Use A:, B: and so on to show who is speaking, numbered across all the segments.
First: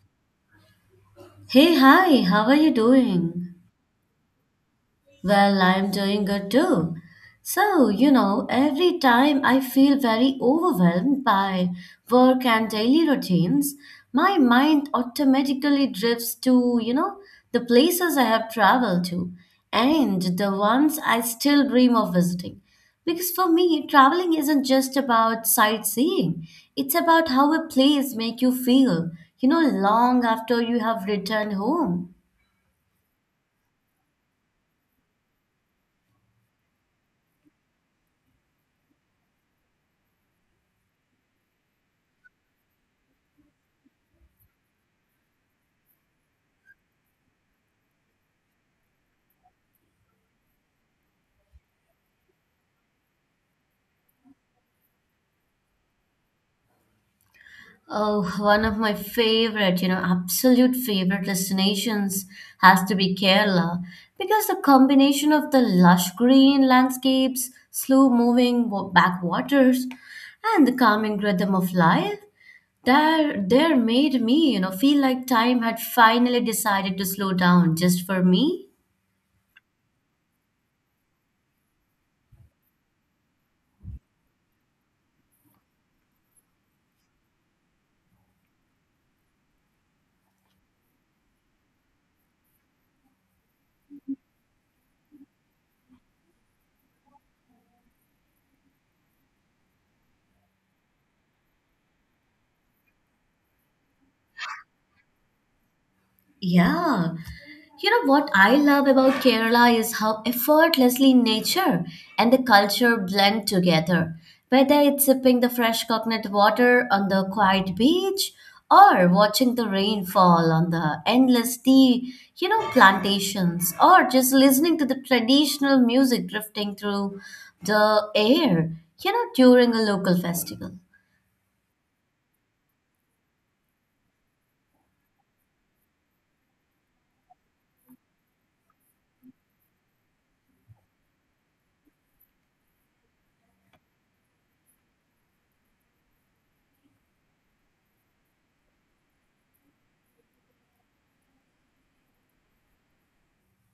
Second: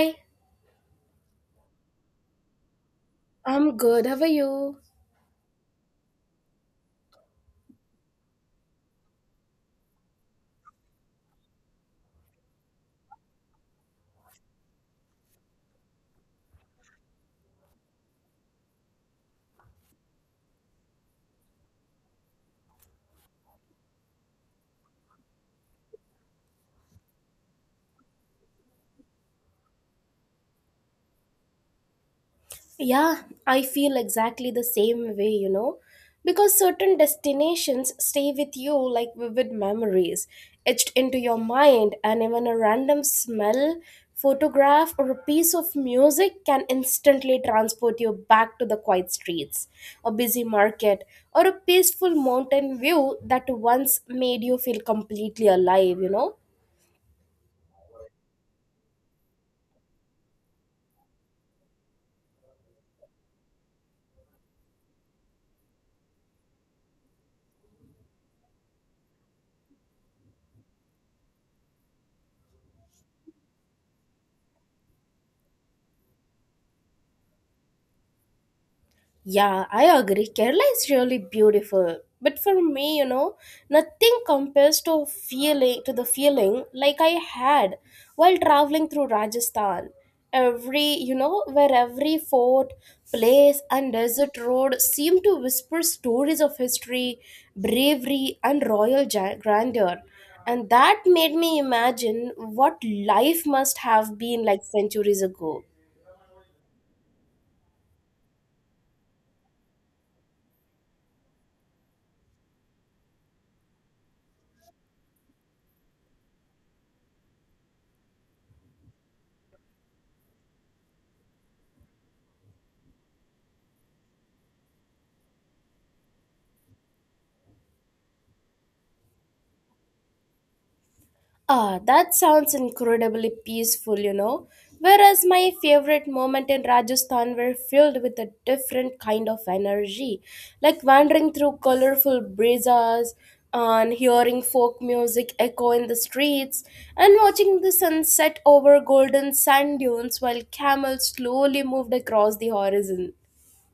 A: Hi,
B: Hey, hi, how are you doing?
A: I'm good. How are you?
B: Well, I'm doing good too. So, every time I feel very overwhelmed by work and daily routines, my mind automatically drifts to, the places I have traveled to and the ones I still dream of visiting. Because for me, traveling isn't just about sightseeing, it's about how a place makes you feel, long after you have returned home.
A: Yeah, I feel exactly the same way, because certain destinations stay with you like vivid memories, etched into your mind, and even a random smell, photograph, or a piece of music can instantly transport you back to the quiet streets, a busy market, or a peaceful mountain view that once made you feel completely alive?
B: Oh, one of my favorite, absolute favorite destinations has to be Kerala because the combination of the lush green landscapes, slow moving backwaters, and the calming rhythm of life there made me, feel like time had finally decided to slow down just for me.
A: Yeah, I agree. Kerala is really beautiful. But for me, nothing compares to feeling to the feeling like I had while traveling through Rajasthan. Where every fort, place and desert road seem to whisper stories of history, bravery and grandeur. And that made me imagine what life must have been like centuries ago.
B: Yeah. You know what I love about Kerala is how effortlessly nature and the culture blend together. Whether it's sipping the fresh coconut water on the quiet beach or watching the rain fall on the endless tea, plantations or just listening to the traditional music drifting through the air, during a local festival.
A: Ah, that sounds incredibly peaceful. Whereas my favorite moment in Rajasthan were filled with a different kind of energy, like wandering through colorful brisas and hearing folk music echo in the streets and watching the sunset over golden sand dunes while camels slowly moved across the horizon.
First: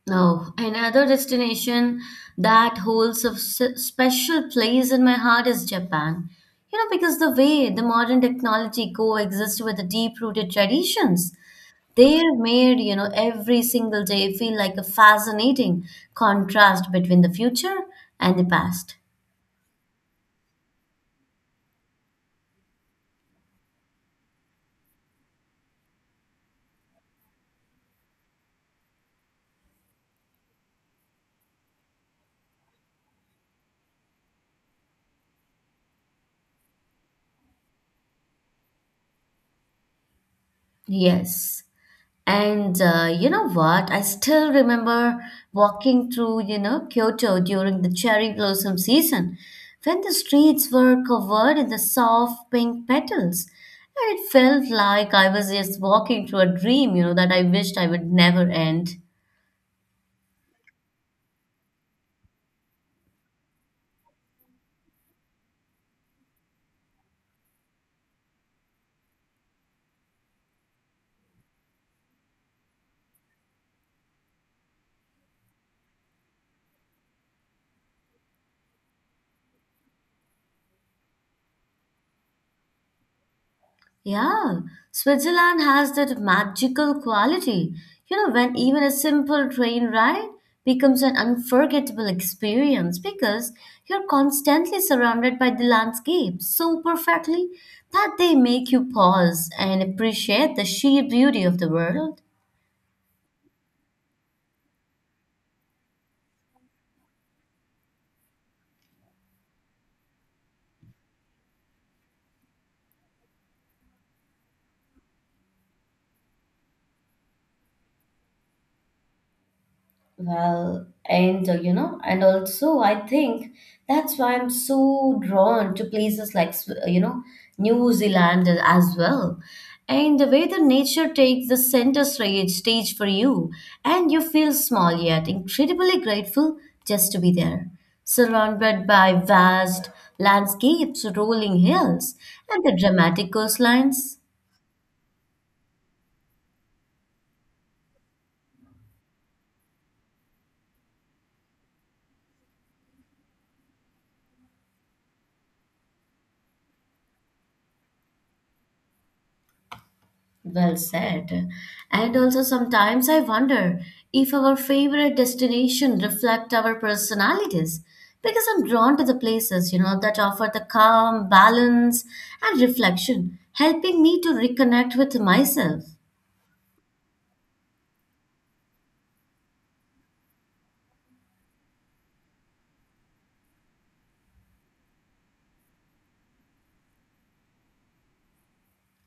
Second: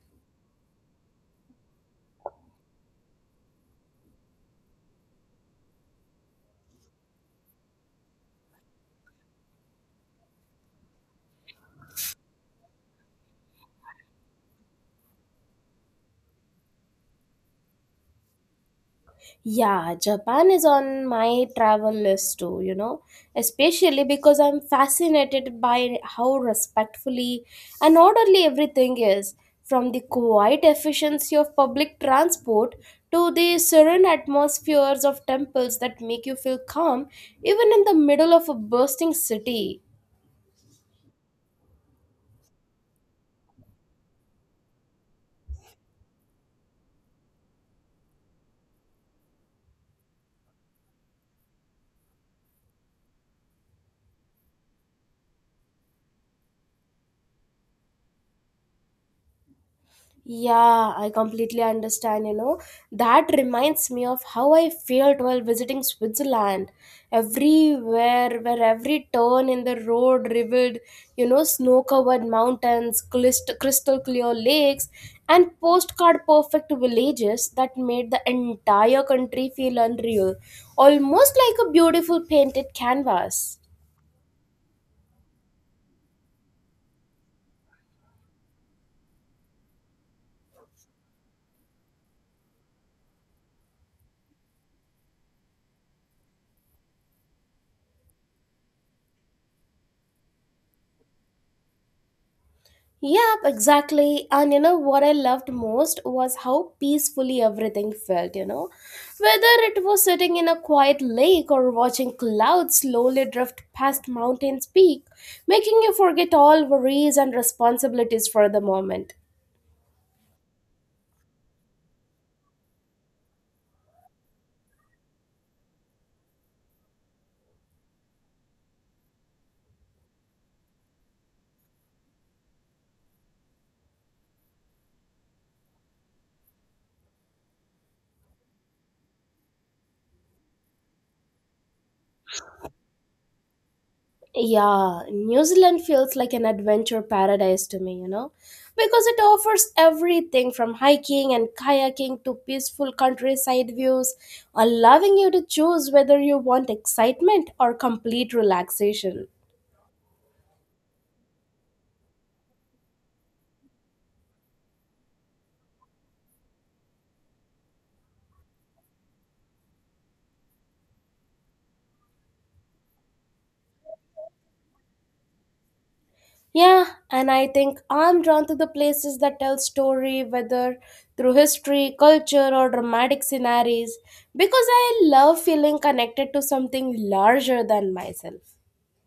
B: Oh, another destination that holds a special place in my heart is Japan. You know, because the way the modern technology coexists with the deep-rooted traditions, they're made, every single day feel like a fascinating contrast between the future and the past.
A: Yeah, Japan is on my travel list too, especially because I'm fascinated by how respectfully and orderly everything is, from the quiet efficiency of public transport to the serene atmospheres of temples that make you feel calm even in the middle of a bursting city.
B: Yes. And you know what? I still remember walking through, Kyoto during the cherry blossom season when the streets were covered in the soft pink petals. And it felt like I was just walking through a dream, that I wished I would never end.
A: Yeah, I completely understand. You know, that reminds me of how I felt while visiting Switzerland. Where every turn in the road revealed, snow covered mountains, crystal clear lakes, and postcard perfect villages that made the entire country feel unreal, almost like a beautiful painted canvas.
B: Yeah, Switzerland has that magical quality. You know, when even a simple train ride becomes an unforgettable experience because you're constantly surrounded by the landscape so perfectly that they make you pause and appreciate the sheer beauty of the world.
A: Yep, exactly. And you know what I loved most was how peacefully everything felt. Whether it was sitting in a quiet lake or watching clouds slowly drift past mountain's peak, making you forget all worries and responsibilities for the moment.
B: And also I think that's why I'm so drawn to places like, New Zealand as well. And the way the nature takes the center stage for you, and you feel small yet incredibly grateful just to be there, surrounded by vast landscapes, rolling hills, and the dramatic coastlines.
A: Yeah, New Zealand feels like an adventure paradise to me, because it offers everything from hiking and kayaking to peaceful countryside views, allowing you to choose whether you want excitement or complete relaxation.
B: Well said. And also, sometimes I wonder if our favorite destination reflect our personalities because I'm drawn to the places, that offer the calm, balance, and reflection, helping me to reconnect with myself.
A: Yeah, and I think I'm drawn to the places that tell story, whether through history, culture, or dramatic scenarios, because I love feeling connected to something larger than myself.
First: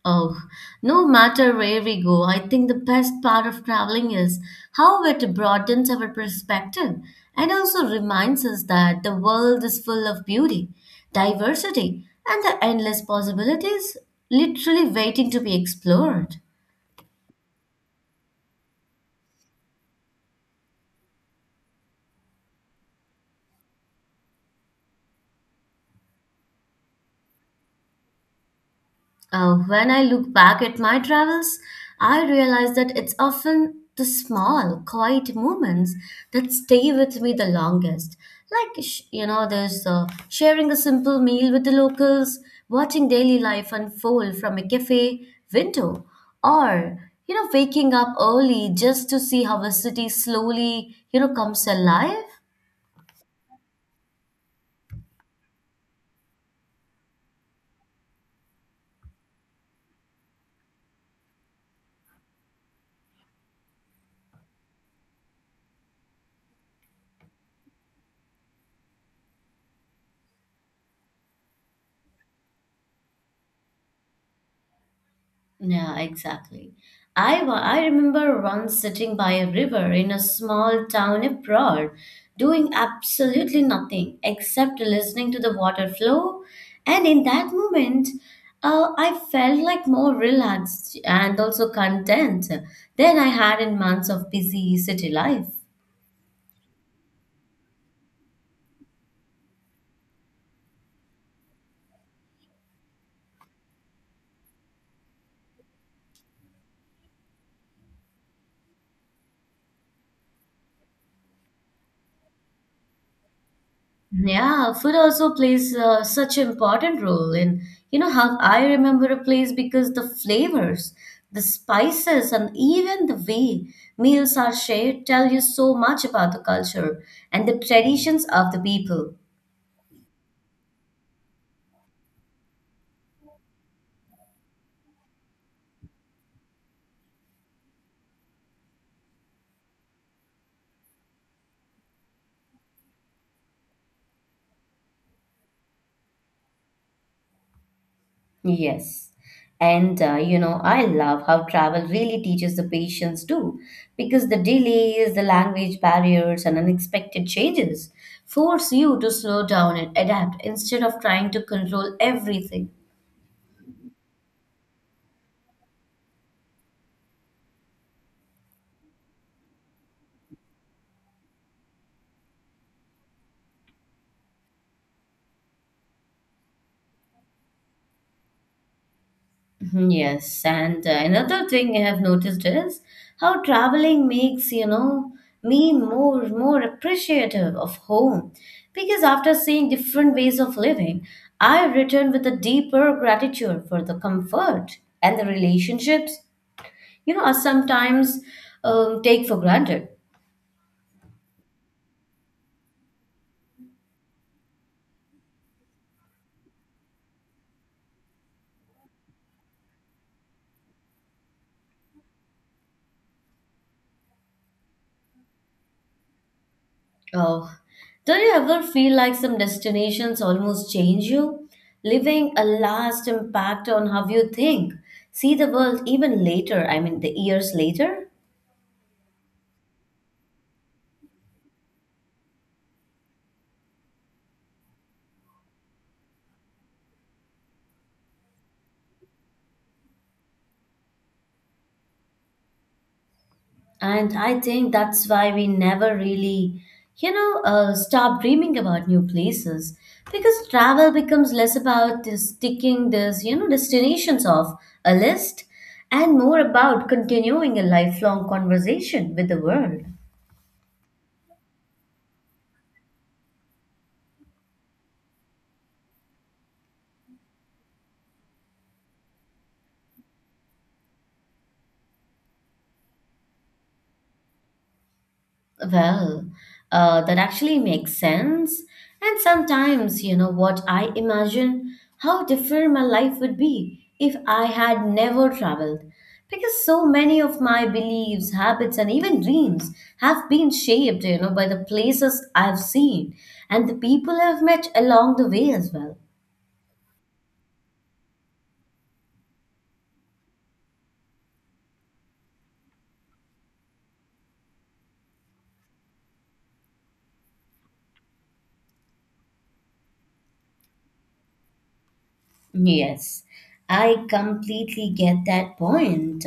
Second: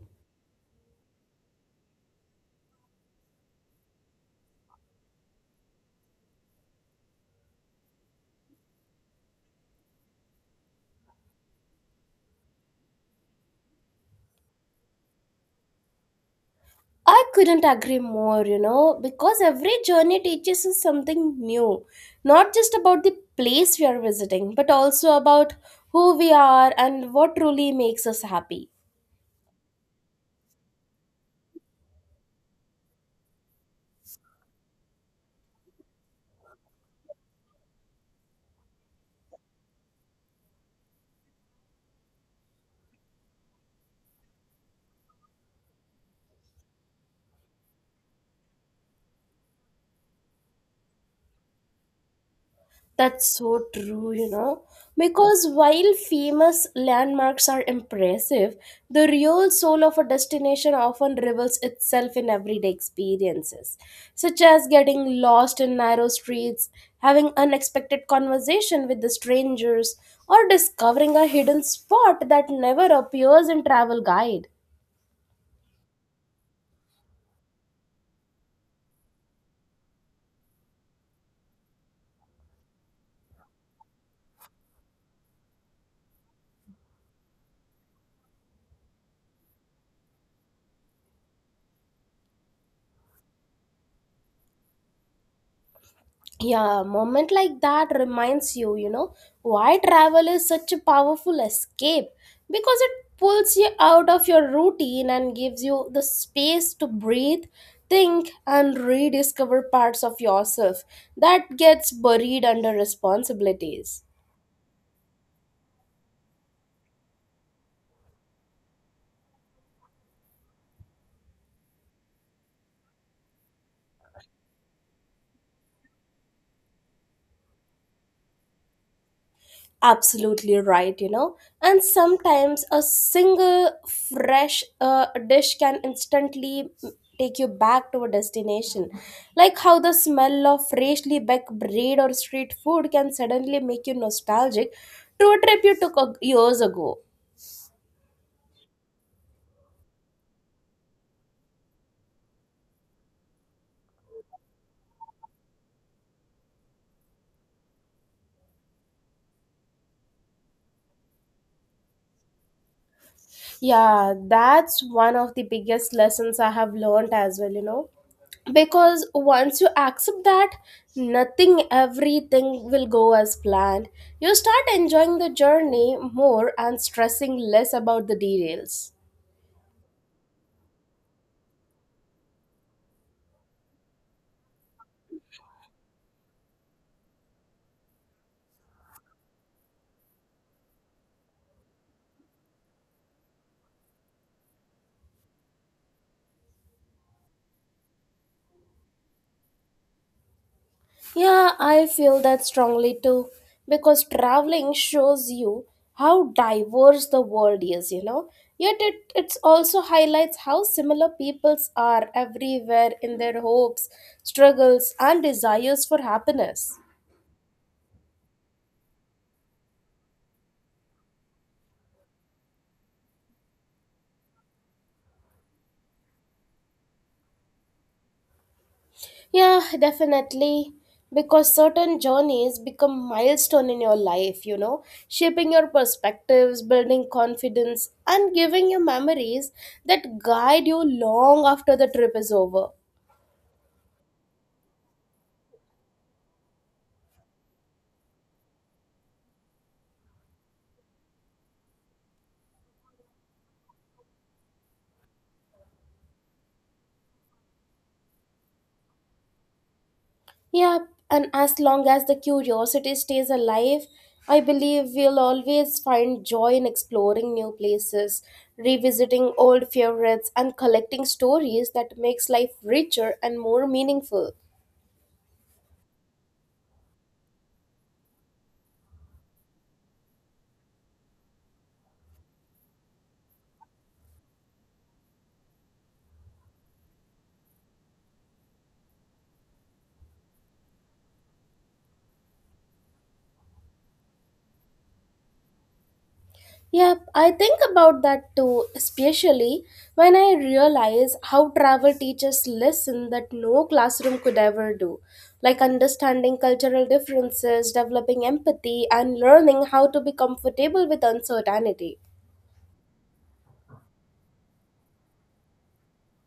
B: Oh, no matter where we go, I think the best part of traveling is how it broadens our perspective and also reminds us that the world is full of beauty, diversity, and the endless possibilities literally waiting to be explored.
A: I couldn't agree more, because every journey teaches us something new, not just about the place we are visiting, but also about who we are and what truly makes us happy.
B: When I look back at my travels, I realize that it's often the small, quiet moments that stay with me the longest. There's sharing a simple meal with the locals, watching daily life unfold from a cafe window, or, waking up early just to see how a city slowly, comes alive.
A: That's so true. Because while famous landmarks are impressive, the real soul of a destination often reveals itself in everyday experiences, such as getting lost in narrow streets, having unexpected conversation with the strangers, or discovering a hidden spot that never appears in travel guide.
B: Yeah, exactly. I remember once sitting by a river in a small town abroad, doing absolutely nothing except listening to the water flow. And in that moment, I felt like more relaxed and also content than I had in months of busy city life.
A: Yeah, a moment like that reminds you, you know, why travel is such a powerful escape, because it pulls you out of your routine and gives you the space to breathe, think and rediscover parts of yourself that gets buried under responsibilities.
B: Yeah, food also plays such an important role in, how I remember a place because the flavors, the spices, and even the way meals are shared tell you so much about the culture and the traditions of the people.
A: Absolutely right, you know, and sometimes a single fresh dish can instantly take you back to a destination, like how the smell of freshly baked bread or street food can suddenly make you nostalgic to a trip you took years ago.
B: Yes. And I love how travel really teaches the patience too, because the delays, the language barriers, and unexpected changes force you to slow down and adapt instead of trying to control everything.
A: Yeah, that's one of the biggest lessons I have learned as well, you know. Because once you accept that nothing, everything will go as planned, you start enjoying the journey more and stressing less about the details.
B: Mhm. Yes, and another thing I have noticed is how traveling makes, me more appreciative of home because after seeing different ways of living, I return with a deeper gratitude for the comfort and the relationships, are sometimes take for granted.
A: Yeah, I feel that strongly too because traveling shows you how diverse the world is, you know. Yet it also highlights how similar peoples are everywhere in their hopes, struggles, and desires for happiness.
B: Oh, don't you ever feel like some destinations almost change you, leaving a last impact on how you think, see the world even later, I mean, the years later?
A: Yeah, definitely. Because certain journeys become milestone in your life, you know, shaping your perspectives, building confidence, and giving you memories that guide you long after the trip is over.
B: And I think that's why we never really, stop dreaming about new places because travel becomes less about this ticking this, destinations off a list and more about continuing a lifelong conversation with the world.
A: Yeah, and as long as the curiosity stays alive, I believe we'll always find joy in exploring new places, revisiting old favorites, and collecting stories that makes life richer and more meaningful.
B: Well, that actually makes sense. And sometimes, you know what, I imagine how different my life would be if I had never traveled. Because so many of my beliefs, habits, and even dreams have been shaped, by the places I've seen and the people I've met along the way as well.
A: Yep, I think about that too, especially when I realize how travel teaches lesson that no classroom could ever do, like understanding cultural differences, developing empathy, and learning how to be comfortable with uncertainty.
B: Yes, I completely get that point.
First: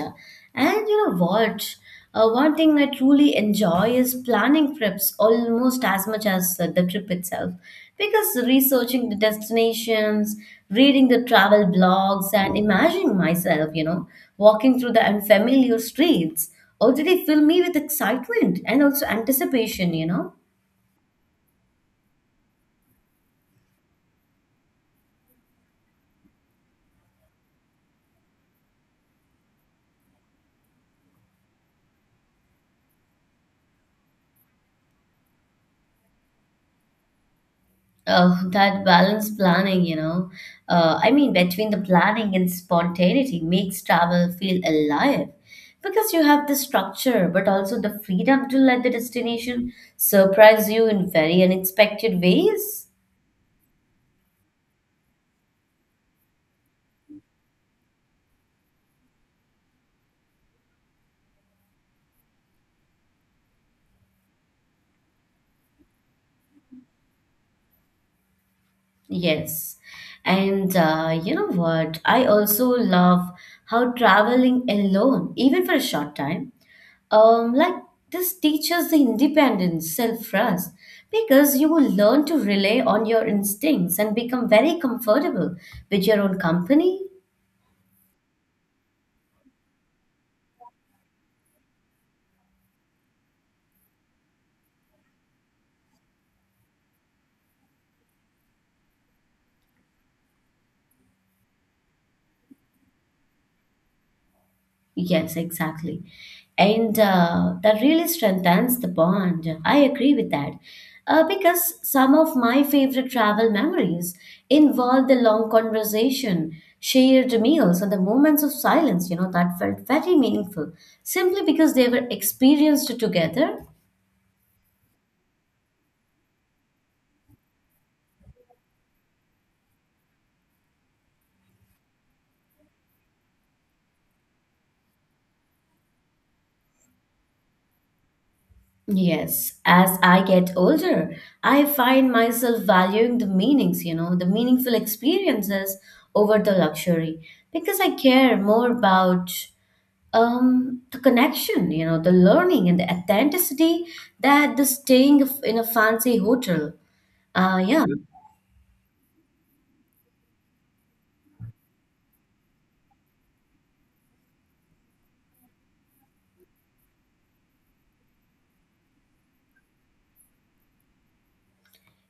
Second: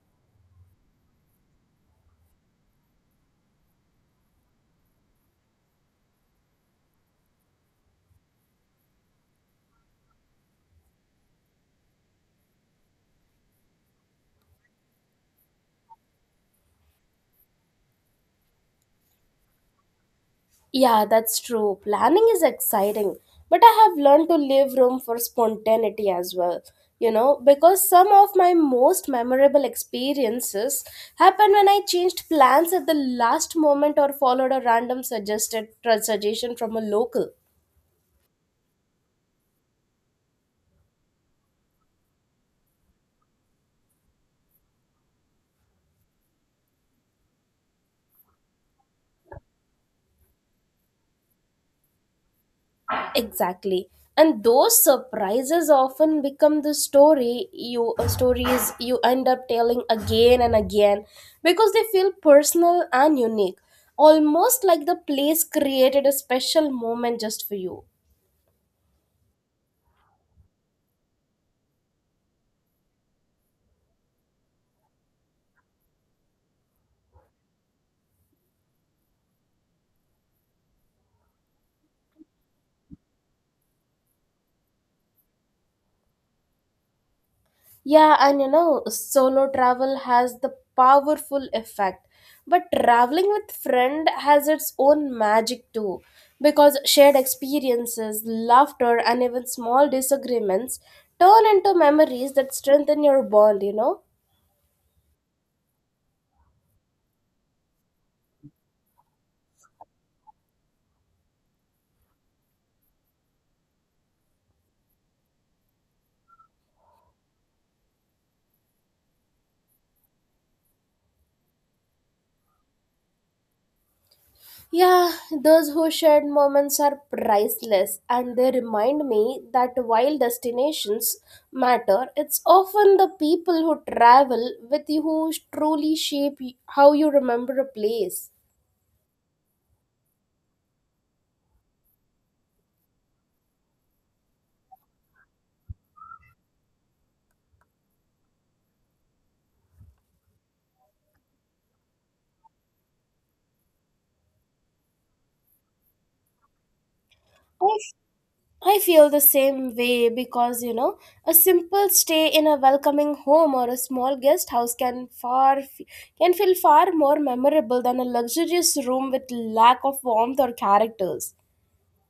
B: And you know what? One thing I truly enjoy is planning trips almost as much as the trip itself. Because researching the destinations, reading the travel blogs, and imagining myself, walking through the unfamiliar streets already fill me with excitement and also anticipation.
A: Yeah, that's true. Planning is exciting, but I have learned to leave room for spontaneity as well. You know, because some of my most memorable experiences happened when I changed plans at the last moment or followed a random suggested suggestion from a local.
B: Oh, that balance planning, between the planning and spontaneity makes travel feel alive because you have the structure, but also the freedom to let the destination surprise you in very unexpected ways.
A: Exactly. And those surprises often become the story you stories you end up telling again and again because they feel personal and unique, almost like the place created a special moment just for you.
B: Yes. And you know what? I also love how traveling alone, even for a short time, like this teaches the independence, self-trust, because you will learn to rely on your instincts and become very comfortable with your own company.
A: Yeah, and you know, solo travel has the powerful effect. But traveling with friend has its own magic too because shared experiences, laughter and even small disagreements turn into memories that strengthen your bond, you know.
B: Yes, exactly. And that really strengthens the bond. I agree with that. Because some of my favorite travel memories involve the long conversation, shared meals, and the moments of silence, that felt very meaningful simply because they were experienced together.
A: Yeah, those who shared moments are priceless and they remind me that while destinations matter, it's often the people who travel with you who truly shape how you remember a place.
B: Yes, as I get older, I find myself valuing the meanings, the meaningful experiences over the luxury because I care more about the connection, the learning and the authenticity that the in a fancy hotel. Uh,
A: I
B: yeah.
A: feel the same way because you know, a simple stay in a welcoming home or a small guest house can can feel far more memorable than a luxurious room with lack of warmth or characters.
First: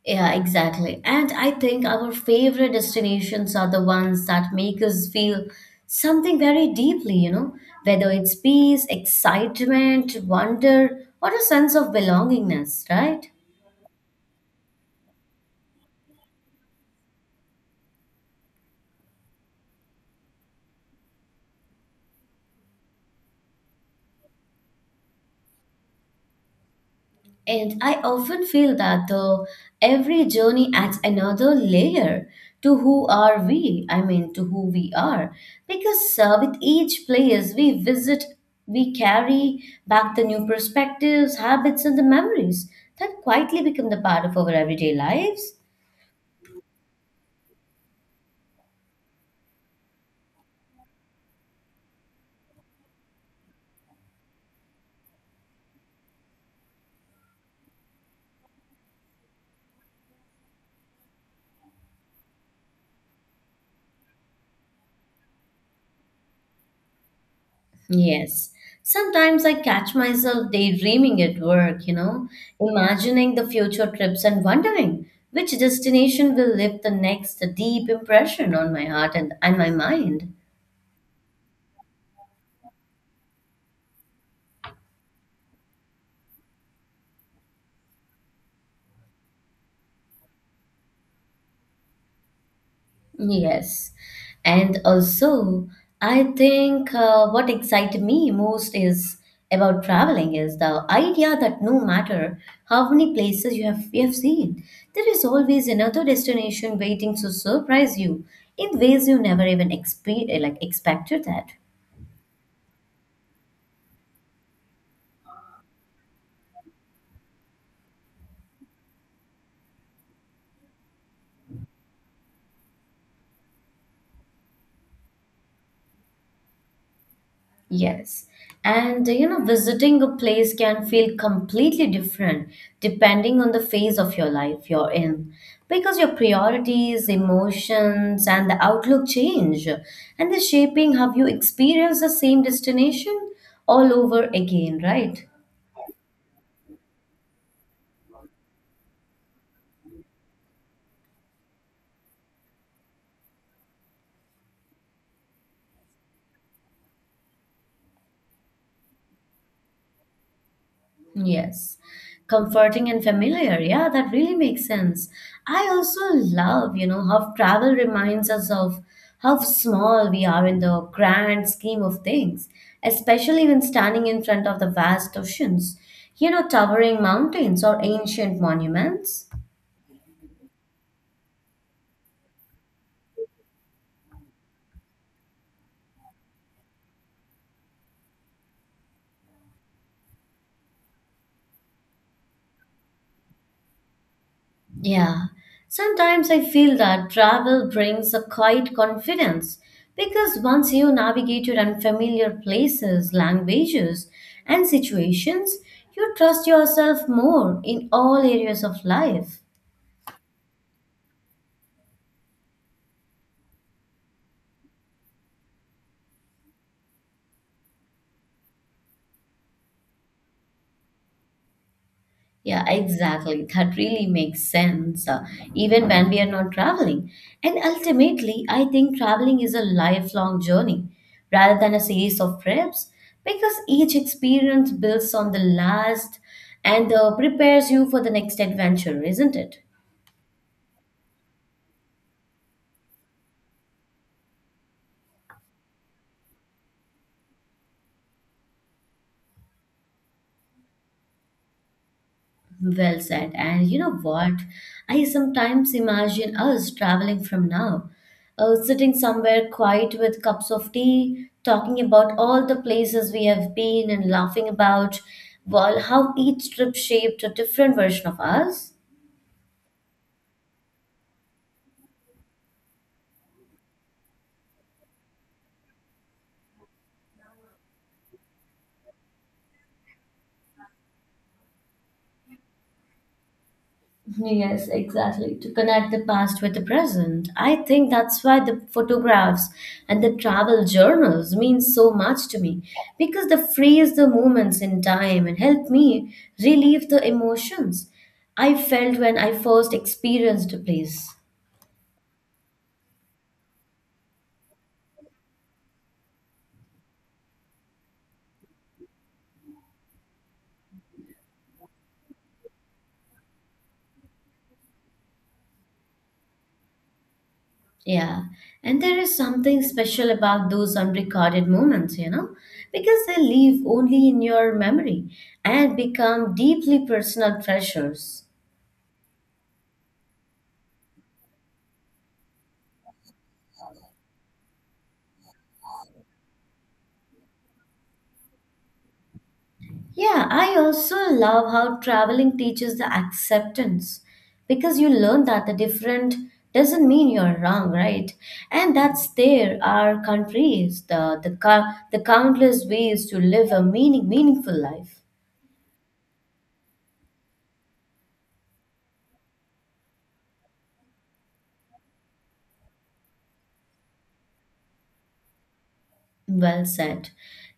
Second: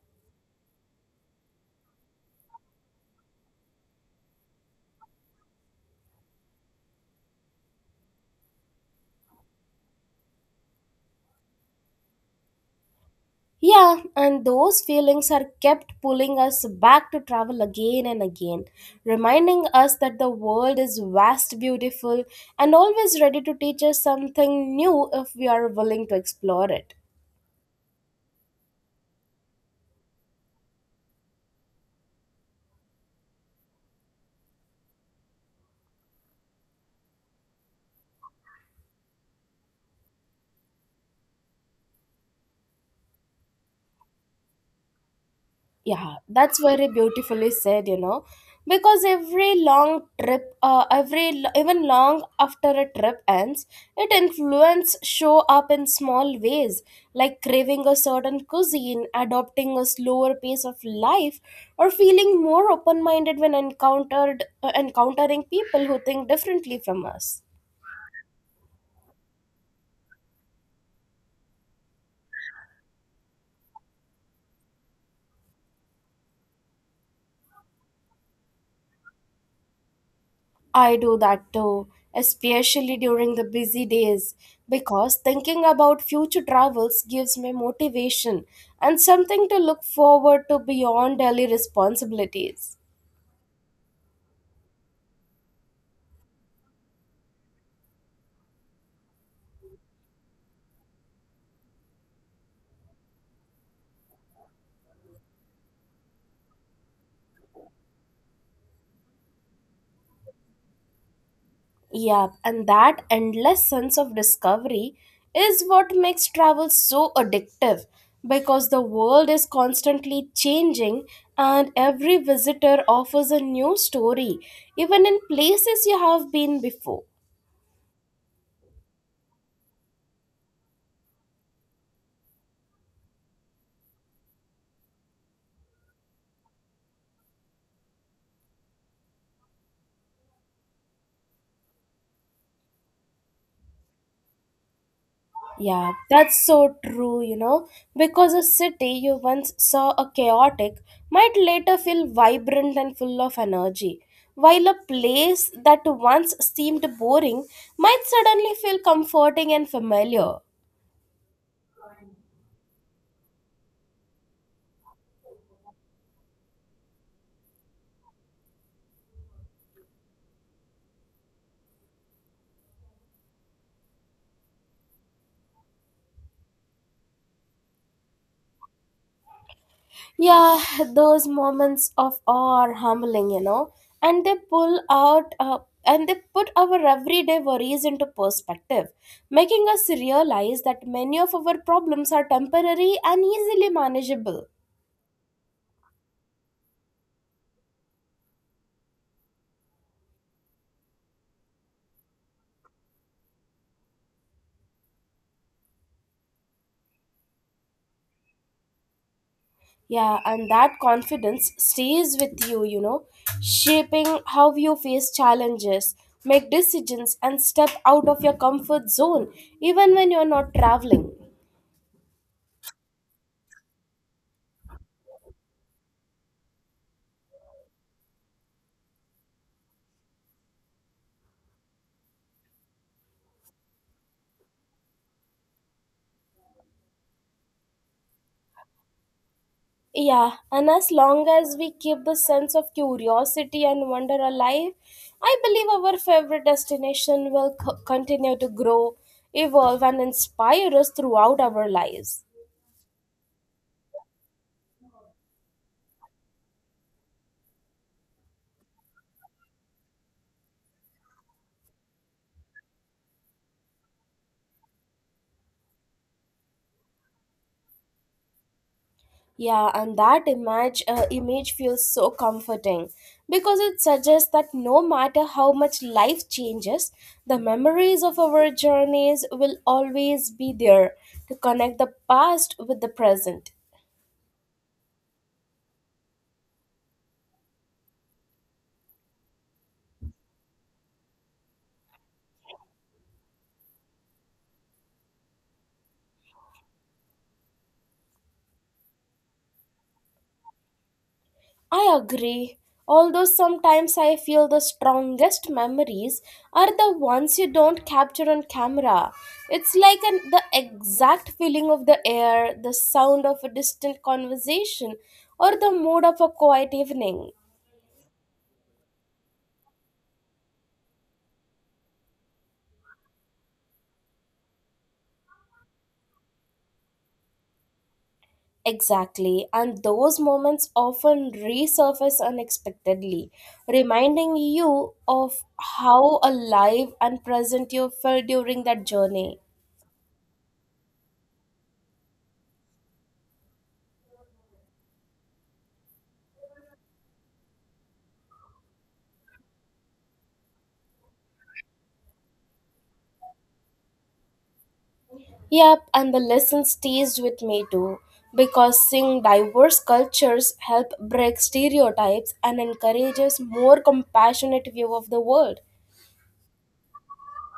B: Yeah, exactly. And I think our favorite destinations are the ones that make us feel something very deeply, whether it's peace, excitement, wonder, or a sense of belongingness, right?
A: Yeah, and those feelings are kept pulling us back to travel again and again, reminding us that the world is vast, beautiful, and always ready to teach us something new if we are willing to explore it.
B: And I often feel that though every journey adds another layer to who we are. Because with each place we visit, we carry back the new perspectives, habits and the memories that quietly become the part of our everyday lives.
A: Yeah, that's very beautifully said, you know, because every even long after a trip ends, it influence show up in small ways, like craving a certain cuisine, adopting a slower pace of life, or feeling more open minded when encountered encountering people who think differently from us.
B: Yes. Sometimes I catch myself daydreaming at work, imagining the future trips and wondering which destination will leave the next deep impression on my heart and my mind.
A: I do that too, especially during the busy days, because thinking about future travels gives me motivation and something to look forward to beyond daily responsibilities.
B: Yes. And also, I think what excited me most is about traveling is the idea that no matter how many places you have seen, there is always another destination waiting to surprise you in ways you never even expected that.
A: Yeah, and that endless sense of discovery is what makes travel so addictive because the world is constantly changing and every visitor offers a new story, even in places you have been before.
B: Yes. And visiting a place can feel completely different depending on the phase of your life you're in because your priorities, emotions, and the outlook change, and the shaping how you experience the same destination all over again, right?
A: Yeah, that's so true, you know, because a city you once saw a chaotic might later feel vibrant and full of energy, while a place that once seemed boring might suddenly feel comforting and familiar.
B: Yes, comforting and familiar. Yeah, that really makes sense. I also love, how travel reminds us of how small we are in the grand scheme of things, especially when standing in front of the vast oceans, towering mountains or ancient monuments.
A: Yeah, those moments of awe are humbling, you know, and they pull out and they put our everyday worries into perspective, making us realize that many of our problems are temporary and easily manageable.
B: Yeah, sometimes I feel that travel brings a quiet confidence because once you navigated unfamiliar places, languages, and situations, you trust yourself more in all areas of life.
A: Yeah, and that confidence stays with you, you know, shaping how you face challenges, make decisions, and step out of your comfort zone, even when you're not traveling.
B: Yeah, exactly. That really makes sense, even when we are not traveling. And ultimately, I think traveling is a lifelong journey rather than a series of trips because each experience builds on the last and prepares you for the next adventure, isn't it?
A: Yeah, and as long as we keep the sense of curiosity and wonder alive, I believe our favorite destination will continue to grow, evolve, and inspire us throughout our lives.
B: Well said. And you know what? I sometimes imagine us traveling from now, sitting somewhere quiet with cups of tea, talking about all the places we have been and laughing about, well, how each trip shaped a different version of us.
A: Yeah, and that image feels so comforting because it suggests that no matter how much life changes, the memories of our journeys will always be there to connect the past with the present.
B: Yes, exactly. To connect the past with the present. I think that's why the photographs and the travel journals mean so much to me because they freeze the moments in time and help me relieve the emotions I felt when I first experienced a place.
A: I agree. Although sometimes I feel the strongest memories are the ones you don't capture on camera. It's like the exact feeling of the air, the sound of a distant conversation, or the mood of a quiet evening.
B: Yeah. And there is something special about those unrecorded moments, because they live only in your memory and become deeply personal treasures.
A: Exactly, and those moments often resurface unexpectedly, reminding you of how alive and present you felt during that journey.
B: Yeah, I also love how traveling teaches the acceptance because you learn that the different doesn't mean you're wrong, right? And that's there are countries, the countless ways to live a meaningful life.
A: Yep, and the lesson stays with me too, because seeing diverse cultures help break stereotypes and encourages more compassionate view of the world.
B: Well said.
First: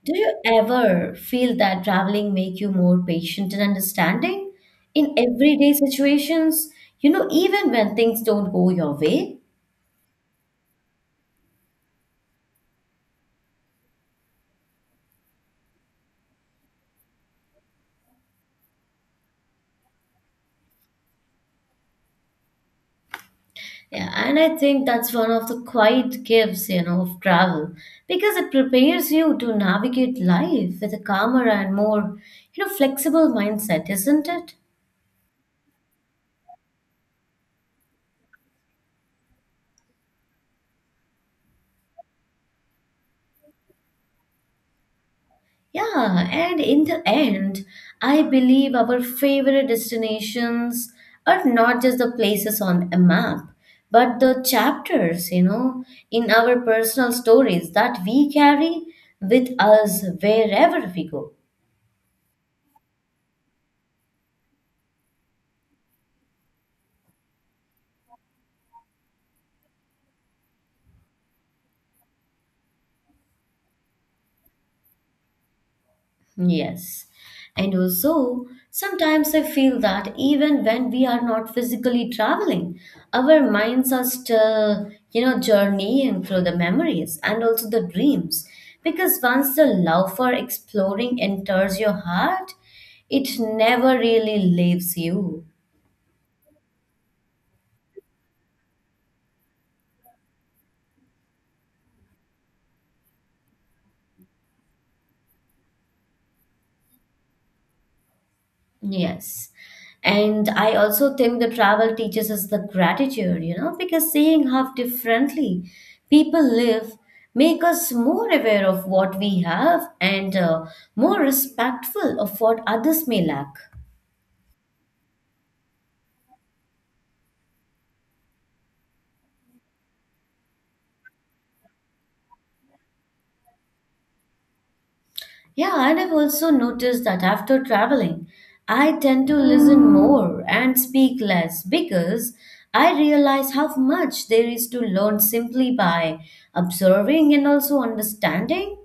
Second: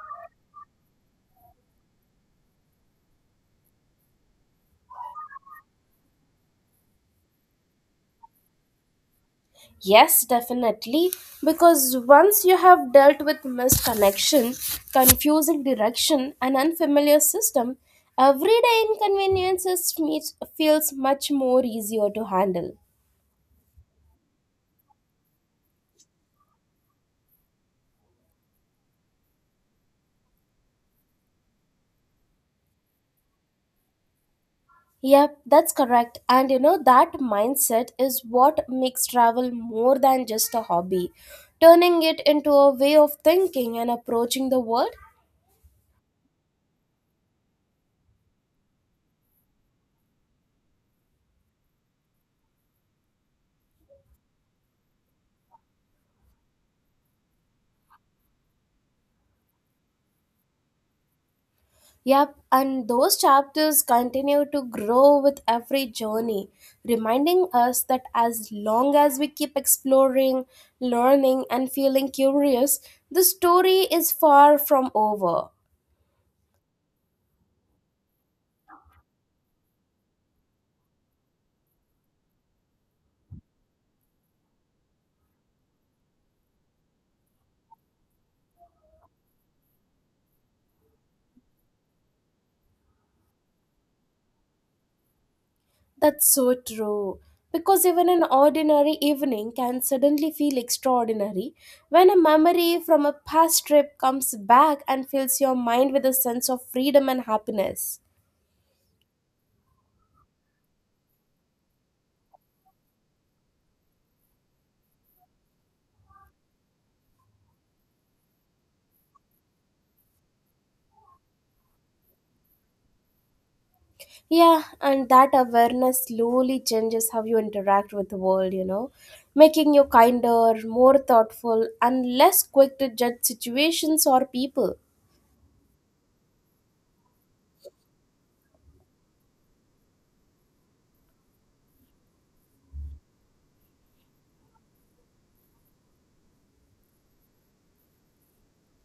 B: Do you ever feel that traveling make you more patient and understanding in everyday situations? You know, even when things don't go your way?
A: Yes, definitely, because once you have dealt with misconnection, confusing direction, and unfamiliar system, everyday inconveniences feels much more easier to handle.
B: Yeah, and I think that's one of the quiet gifts, of travel because it prepares you to navigate life with a calmer and more, flexible mindset, isn't it?
A: Yep, that's correct. And you know, that mindset is what makes travel more than just a hobby, turning it into a way of thinking and approaching the world.
B: Yeah, and in the end, I believe our favorite destinations are not just the places on a map, but the chapters, in our personal stories that we carry with us wherever we go.
A: Yep, and those chapters continue to grow with every journey, reminding us that as long as we keep exploring, learning, and feeling curious, the story is far from over.
B: Yes. And also, sometimes I feel that even when we are not physically traveling, our minds are still, journeying through the memories and also the dreams. Because once the love for exploring enters your heart, it never really leaves you.
A: That's so true. Because even an ordinary evening can suddenly feel extraordinary when a memory from a past trip comes back and fills your mind with a sense of freedom and happiness.
B: Yes. And I also think the travel teaches us the gratitude, because seeing how differently people live make us more aware of what we have and more respectful of what others may lack.
A: Yeah, and that awareness slowly changes how you interact with the world, you know, making you kinder, more thoughtful, and less quick to judge situations or people.
B: Yeah, and I've also noticed that after traveling, I tend to listen more and speak less because I realize how much there is to learn simply by observing and also understanding.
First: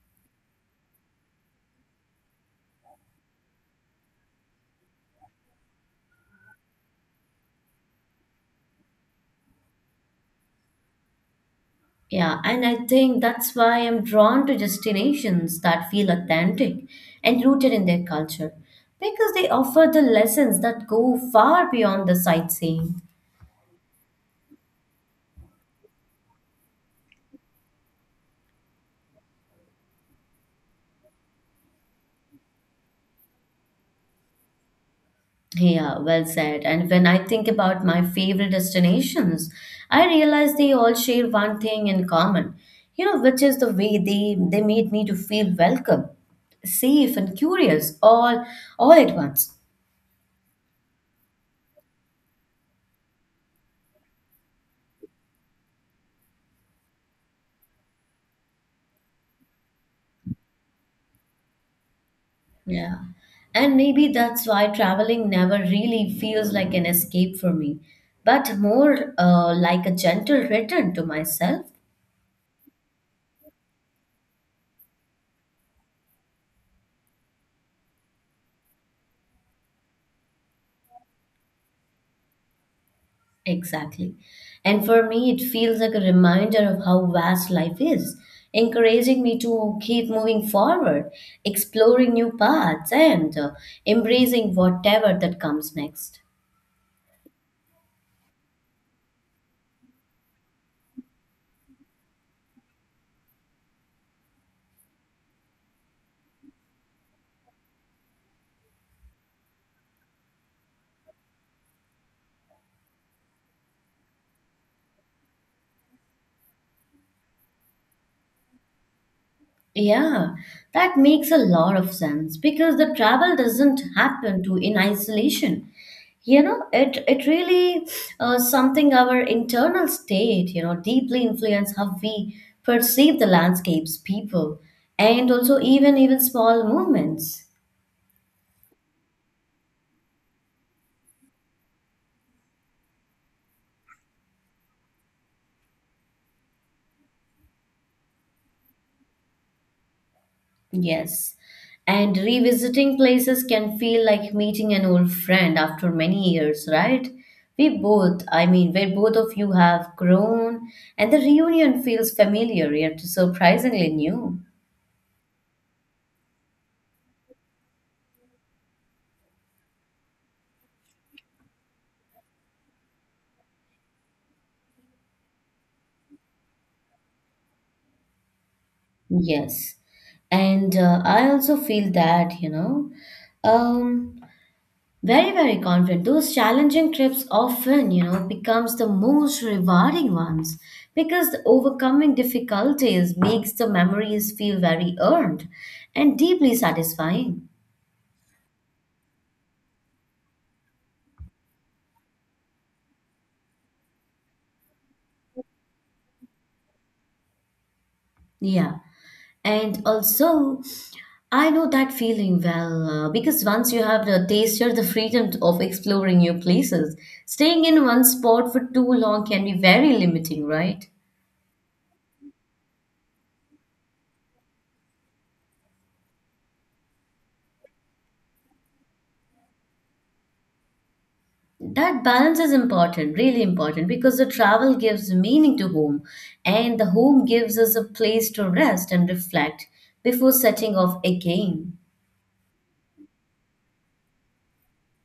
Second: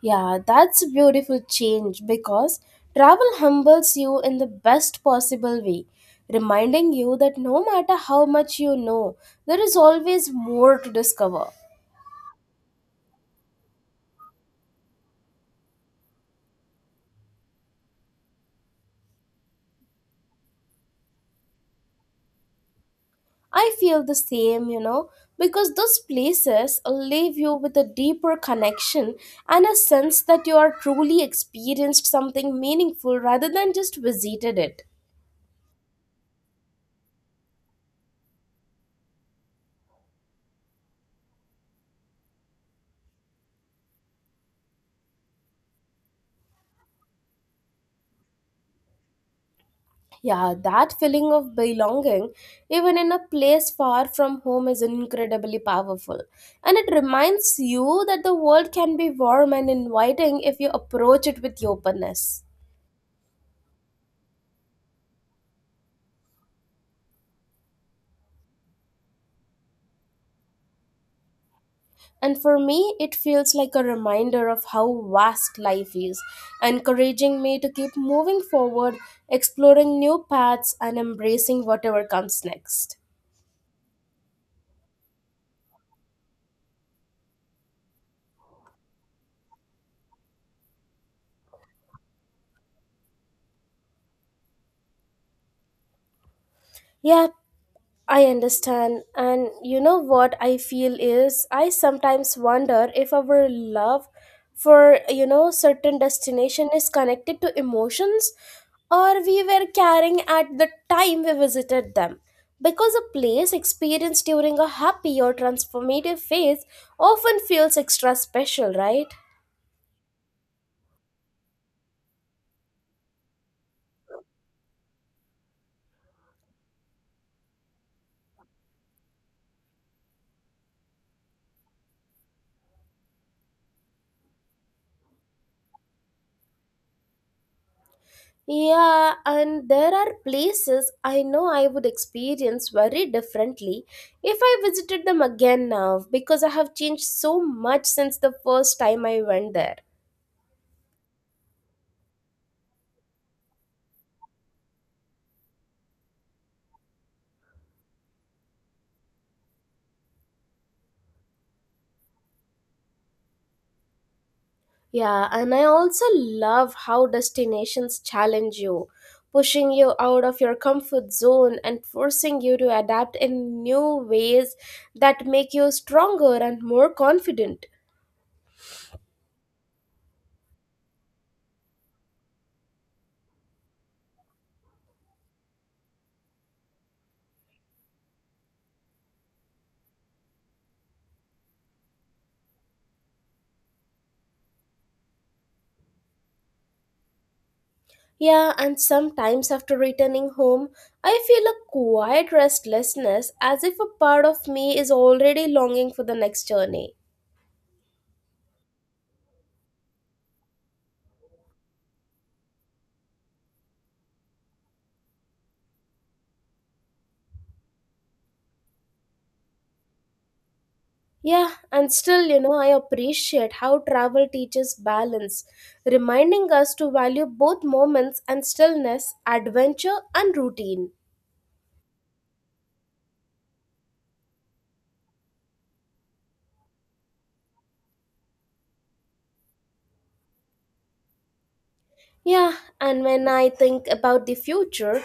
A: Yeah, that's a beautiful change because travel humbles you in the best possible way, reminding you that no matter how much you know, there is always more to discover.
B: Yeah, and I think that's why I'm drawn to destinations that feel authentic and rooted in their culture, because they offer the lessons that go far beyond the sightseeing.
A: I feel the same, you know, because those places leave you with a deeper connection and a sense that you are truly experienced something meaningful rather than just visited it.
B: Yeah, well said. And when I think about my favorite destinations, I realize they all share one thing in common, which is the way they made me to feel welcome, safe, and curious all at once.
A: Yeah, that feeling of belonging, even in a place far from home, is incredibly powerful. And it reminds you that the world can be warm and inviting if you approach it with openness.
B: Yeah. And maybe that's why traveling never really feels like an escape for me, but more like a gentle return to myself.
A: And for me, it feels like a reminder of how vast life is, encouraging me to keep moving forward, exploring new paths, and embracing whatever comes next.
B: Exactly. And for me, it feels like a reminder of how vast life is, encouraging me to keep moving forward, exploring new paths, and embracing whatever that comes next.
A: Yeah, I understand. And you know what I feel is I sometimes wonder if our love for, certain destination is connected to emotions or we were carrying at the time we visited them. Because a place experienced during a happy or transformative phase often feels extra special, right?
B: Yeah, that makes a lot of sense because the travel doesn't happen to in isolation. You know, it really something our internal state, deeply influence how we perceive the landscapes, people, and also even small movements.
A: Yeah, and there are places I know I would experience very differently if I visited them again now because I have changed so much since the first time I went there.
B: Yes. And revisiting places can feel like meeting an old friend after many years, right? We both, I mean, where both of you have grown, and the reunion feels familiar yet surprisingly new.
A: Yeah, and I also love how destinations challenge you, pushing you out of your comfort zone and forcing you to adapt in new ways that make you stronger and more confident.
B: Yes. And I also feel that, um, very, very confident. Those challenging trips often, becomes the most rewarding ones because the overcoming difficulties makes the memories feel very earned and deeply satisfying.
A: Yeah, and sometimes after returning home, I feel a quiet restlessness as if a part of me is already longing for the next journey.
B: Yeah. And also, I know that feeling well because once you have the tasted the freedom of exploring new places, staying in one spot for too long can be very limiting, right?
A: Yeah, and still, you know, I appreciate how travel teaches balance, reminding us to value both moments and stillness, adventure and routine.
B: That balance is important, really important, because the travel gives meaning to home, and the home gives us a place to rest and reflect before setting off again.
A: Yeah, and when I think about the future,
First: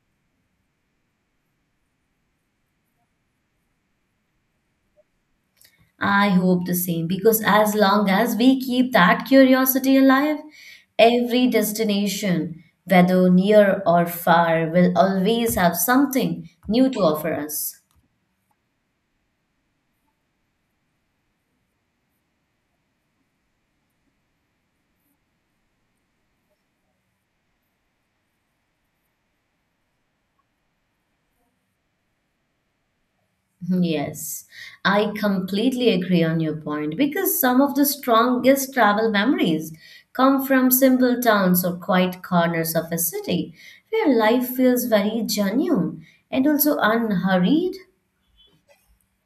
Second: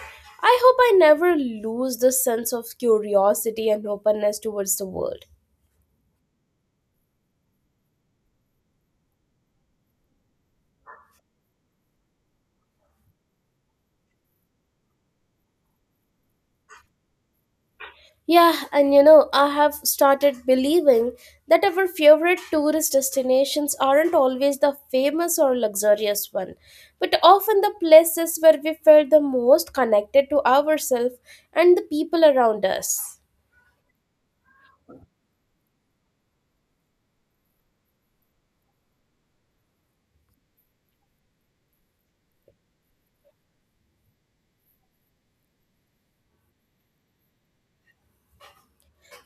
A: I hope I never lose the sense of curiosity and openness towards the world.
B: I hope the same, because as long as we keep that curiosity alive, every destination, whether near or far, will always have something new to offer us.
A: Yeah, and you know, I have started believing that our favorite tourist destinations aren't always the famous or luxurious one, but often the places where we felt the most connected to ourselves and the people around us.
B: Yes, I completely agree on your point because some of the strongest travel memories come from simple towns or quiet corners of a city where life feels very genuine and also unhurried.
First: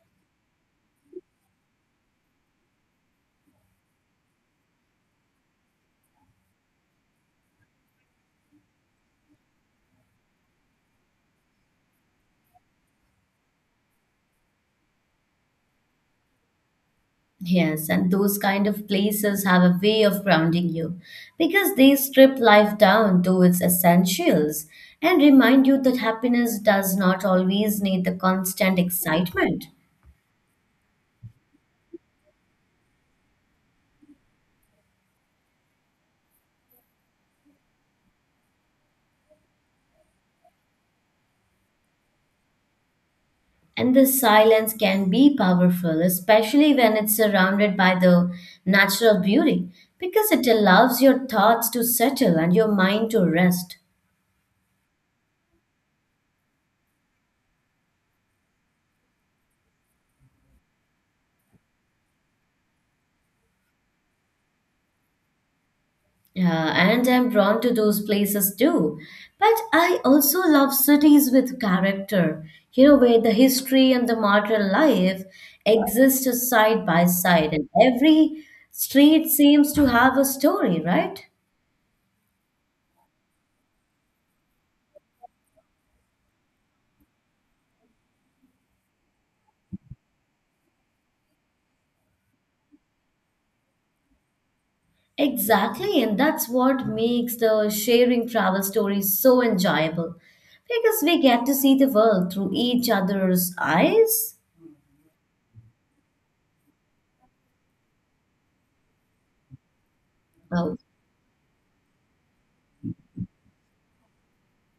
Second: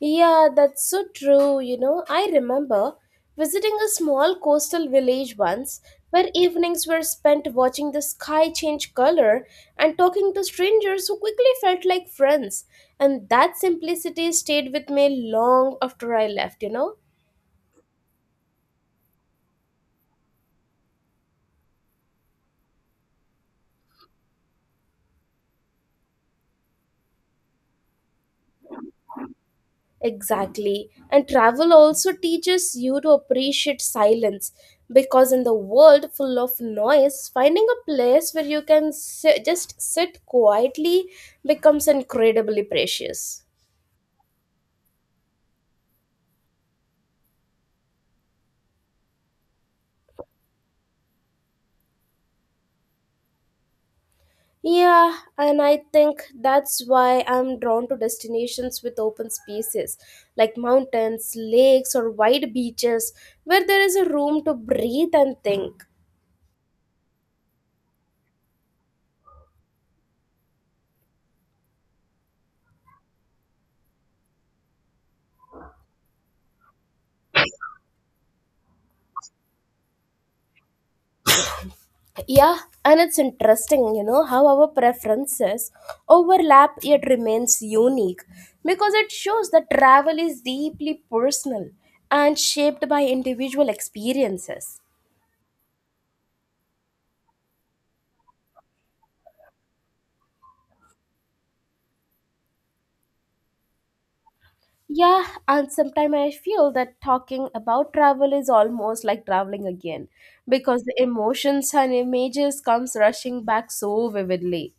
A: Yeah, that's so true. You know, I remember visiting a small coastal village once where evenings were spent watching the sky change color and talking to strangers who quickly felt like friends, and that simplicity stayed with me long after I left.
B: Yes, and those kind of places have a way of grounding you because they strip life down to its essentials and remind you that happiness does not always need the constant excitement.
A: Exactly. And travel also teaches you to appreciate silence because in the world full of noise, finding a place where you can just sit quietly becomes incredibly precious.
B: And the silence can be powerful, especially when it's surrounded by the natural beauty, because it allows your thoughts to settle and your mind to rest.
A: Yeah, and I think that's why I'm drawn to destinations with open spaces like mountains, lakes, or wide beaches where there is a room to breathe and think.
B: And I'm drawn to those places too. But I also love cities with character, where the history and the modern life exist side by side, and every street seems to have a story, right?
A: Yeah, and it's interesting, you know, how our preferences overlap yet remains unique because it shows that travel is deeply personal and shaped by individual experiences.
B: Exactly, and that's what makes the sharing travel stories so enjoyable because we get to see the world through each other's eyes.
A: Yeah, and sometimes I feel that talking about travel is almost like traveling again
B: Oh,
A: because the emotions and images comes rushing back so vividly.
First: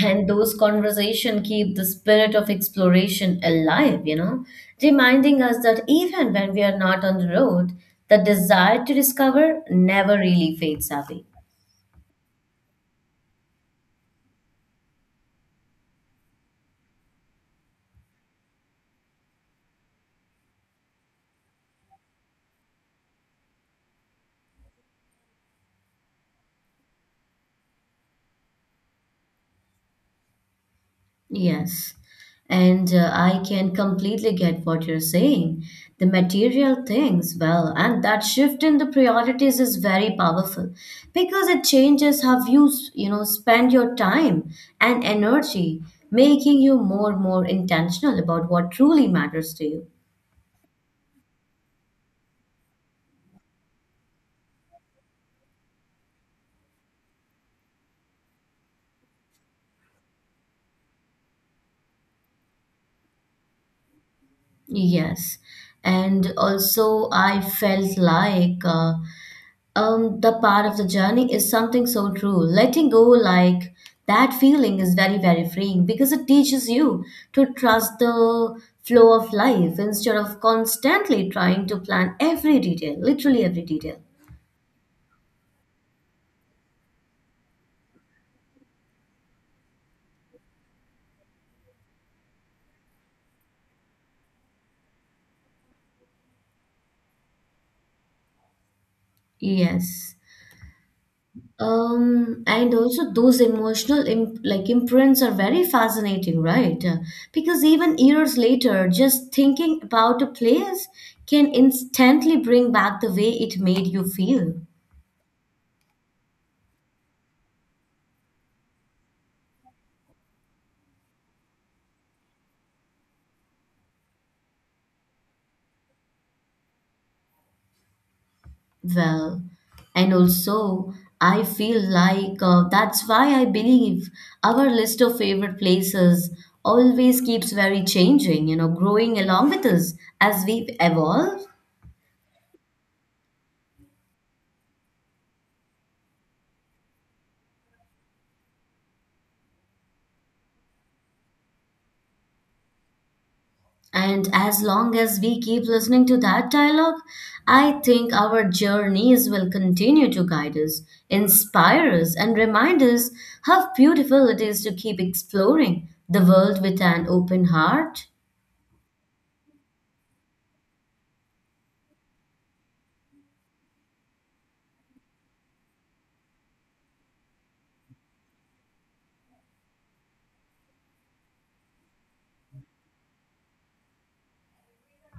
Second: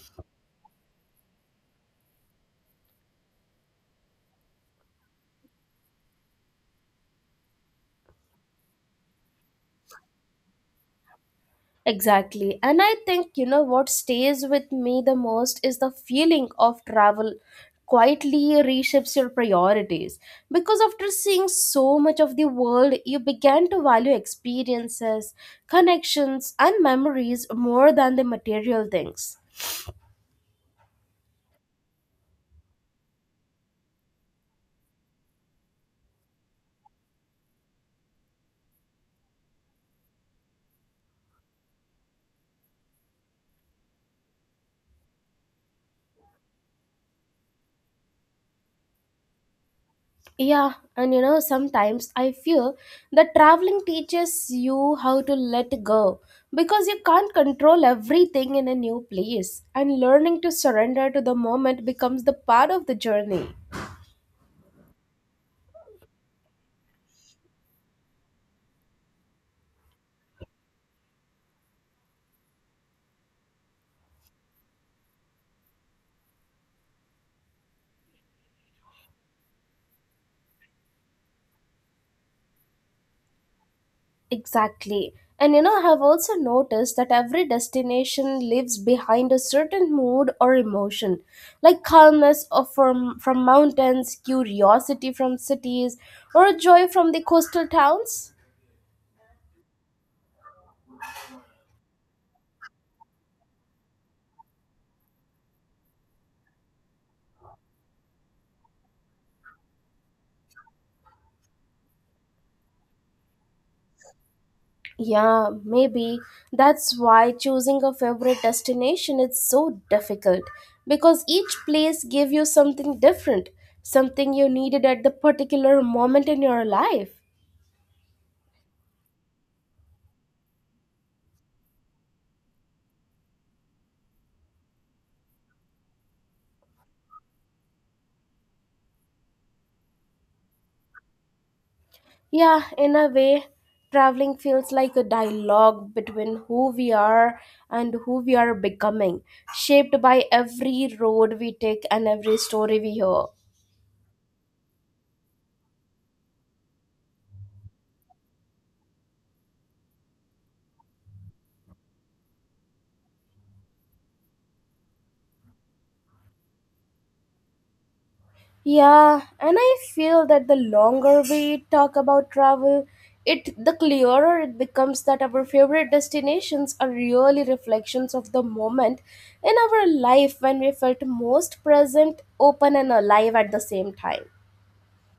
B: and those conversations keep the spirit of exploration alive, reminding us that even when we are not on the road, the desire to discover never really fades away.
A: Exactly. And I think, you know, what stays with me the most is the feeling of travel quietly reshapes your priorities. Because after seeing so much of the world, you began to value experiences, connections, and memories more than the material things.
B: Yes, and I can completely get what you're saying. The material things, well, and that shift in the priorities is very powerful because it changes how you, spend your time and energy, making you more and more intentional about what truly matters to you.
A: Yeah, and you know, sometimes I feel that traveling teaches you how to let go because you can't control everything in a new place, and learning to surrender to the moment becomes the part of the journey.
B: Yes, and also I felt like the part of the journey is something so true. Letting go, like that feeling, is very, very freeing because it teaches you to trust the flow of life instead of constantly trying to plan every detail, literally every detail.
A: Exactly. And you know, I have also noticed that every destination leaves behind a certain mood or emotion, like calmness from mountains, curiosity from cities, or joy from the coastal towns.
B: Yes. And also those emotional imprints are very fascinating, right? Because even years later, just thinking about a place can instantly bring back the way it made you feel.
A: Yeah, maybe that's why choosing a favorite destination is so difficult because each place gave you something different, something you needed at the particular moment in your life.
B: Well, and also, I feel like that's why I believe our list of favorite places always keeps very changing, growing along with us as we evolve.
A: Yeah, in a way, traveling feels like a dialogue between who we are and who we are becoming, shaped by every road we take and every story we hear.
B: And as long as we keep listening to that dialogue, I think our journeys will continue to guide us, inspire us, and remind us how beautiful it is to keep exploring the world with an open heart.
A: Yeah, and I feel that the longer we talk about travel, it the clearer it becomes that our favorite destinations are really reflections of the moment in our life when we felt most present, open and alive at the same time.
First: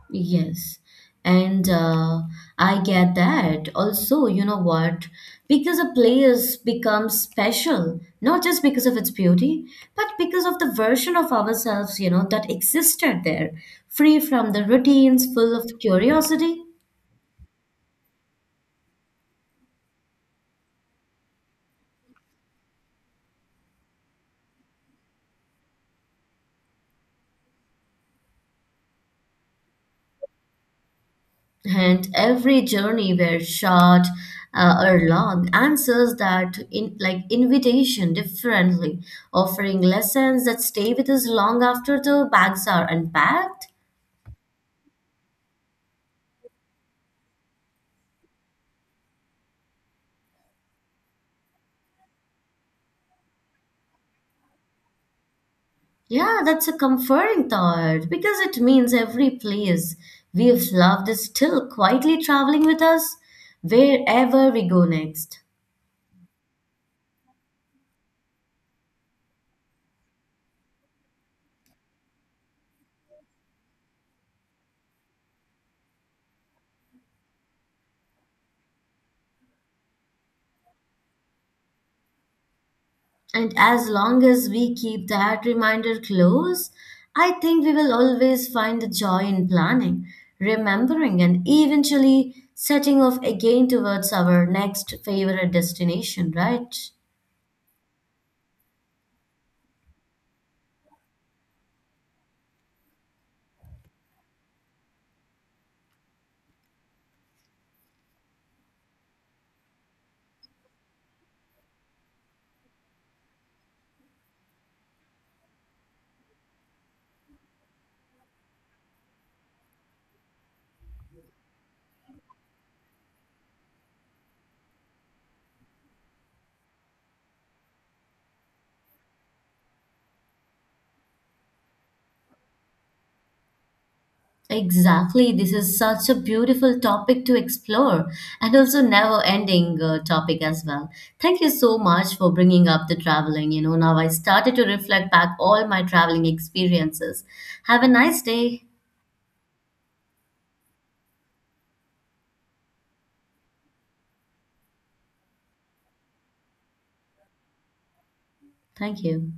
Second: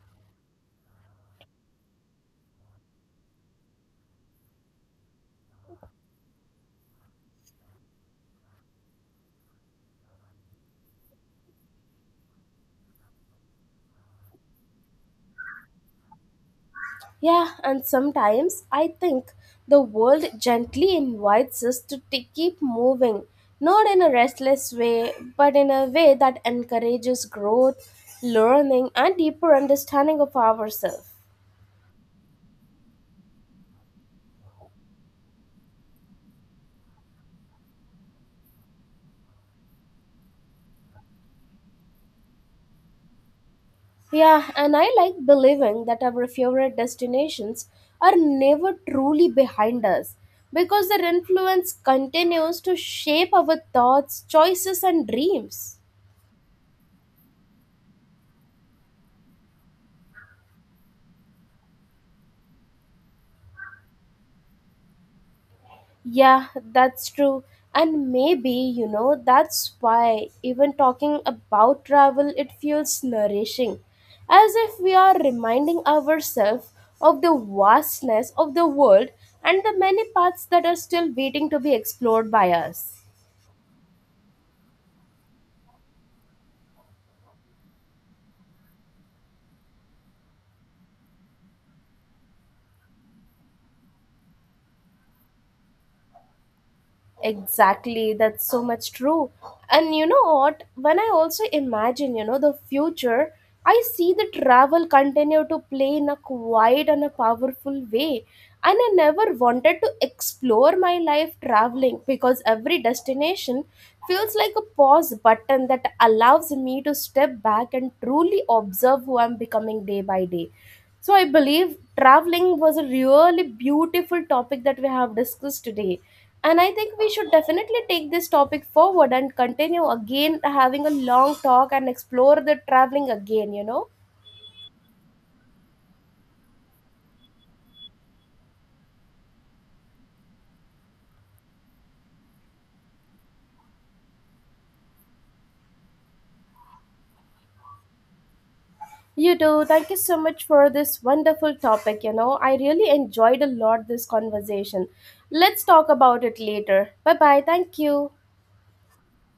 B: Yes, and I get that. Also, you know what? Because a place becomes special, not just because of its beauty, but because of the version of ourselves, that existed there, free from the routines, full of curiosity.
A: Yeah, and sometimes I think the world gently invites us to keep moving, not in a restless way, but in a way that encourages growth, learning, and deeper understanding of ourselves.
B: And every journey, were short or long, answers that in like invitation differently, offering lessons that stay with us long after the bags are unpacked.
A: Yeah, and I like believing that our favorite destinations are never truly behind us because their influence continues to shape our thoughts, choices, and dreams.
B: Yeah, that's a comforting thought because it means every place we've loved is still quietly traveling with us wherever we go next.
A: Yeah, that's true. And maybe, you know, that's why even talking about travel, it feels nourishing, as if we are reminding ourselves of the vastness of the world and the many paths that are still waiting to be explored by us.
B: And as long as we keep that reminder close, I think we will always find the joy in planning, remembering, and eventually setting off again towards our next favorite destination, right?
A: Exactly, that's so much true. And you know what? When I also imagine, you know, the future, I see the travel continue to play in a quiet and a powerful way. And I never wanted to explore my life traveling because every destination feels like a pause button that allows me to step back and truly observe who I'm becoming day by day. So I believe traveling was a really beautiful topic that we have discussed today. And I think we should definitely take this topic forward and continue again having a long talk and explore the traveling again, you know.
B: Exactly. This is such a beautiful topic to explore and also never ending topic as well. Thank you so much for bringing up the traveling. You know, now I started to reflect back all my traveling experiences. Have a nice day.
A: You too. Thank you so much for this wonderful topic. I really enjoyed a lot this conversation. Let's talk about it later. Bye bye. Thank you.
B: Thank you.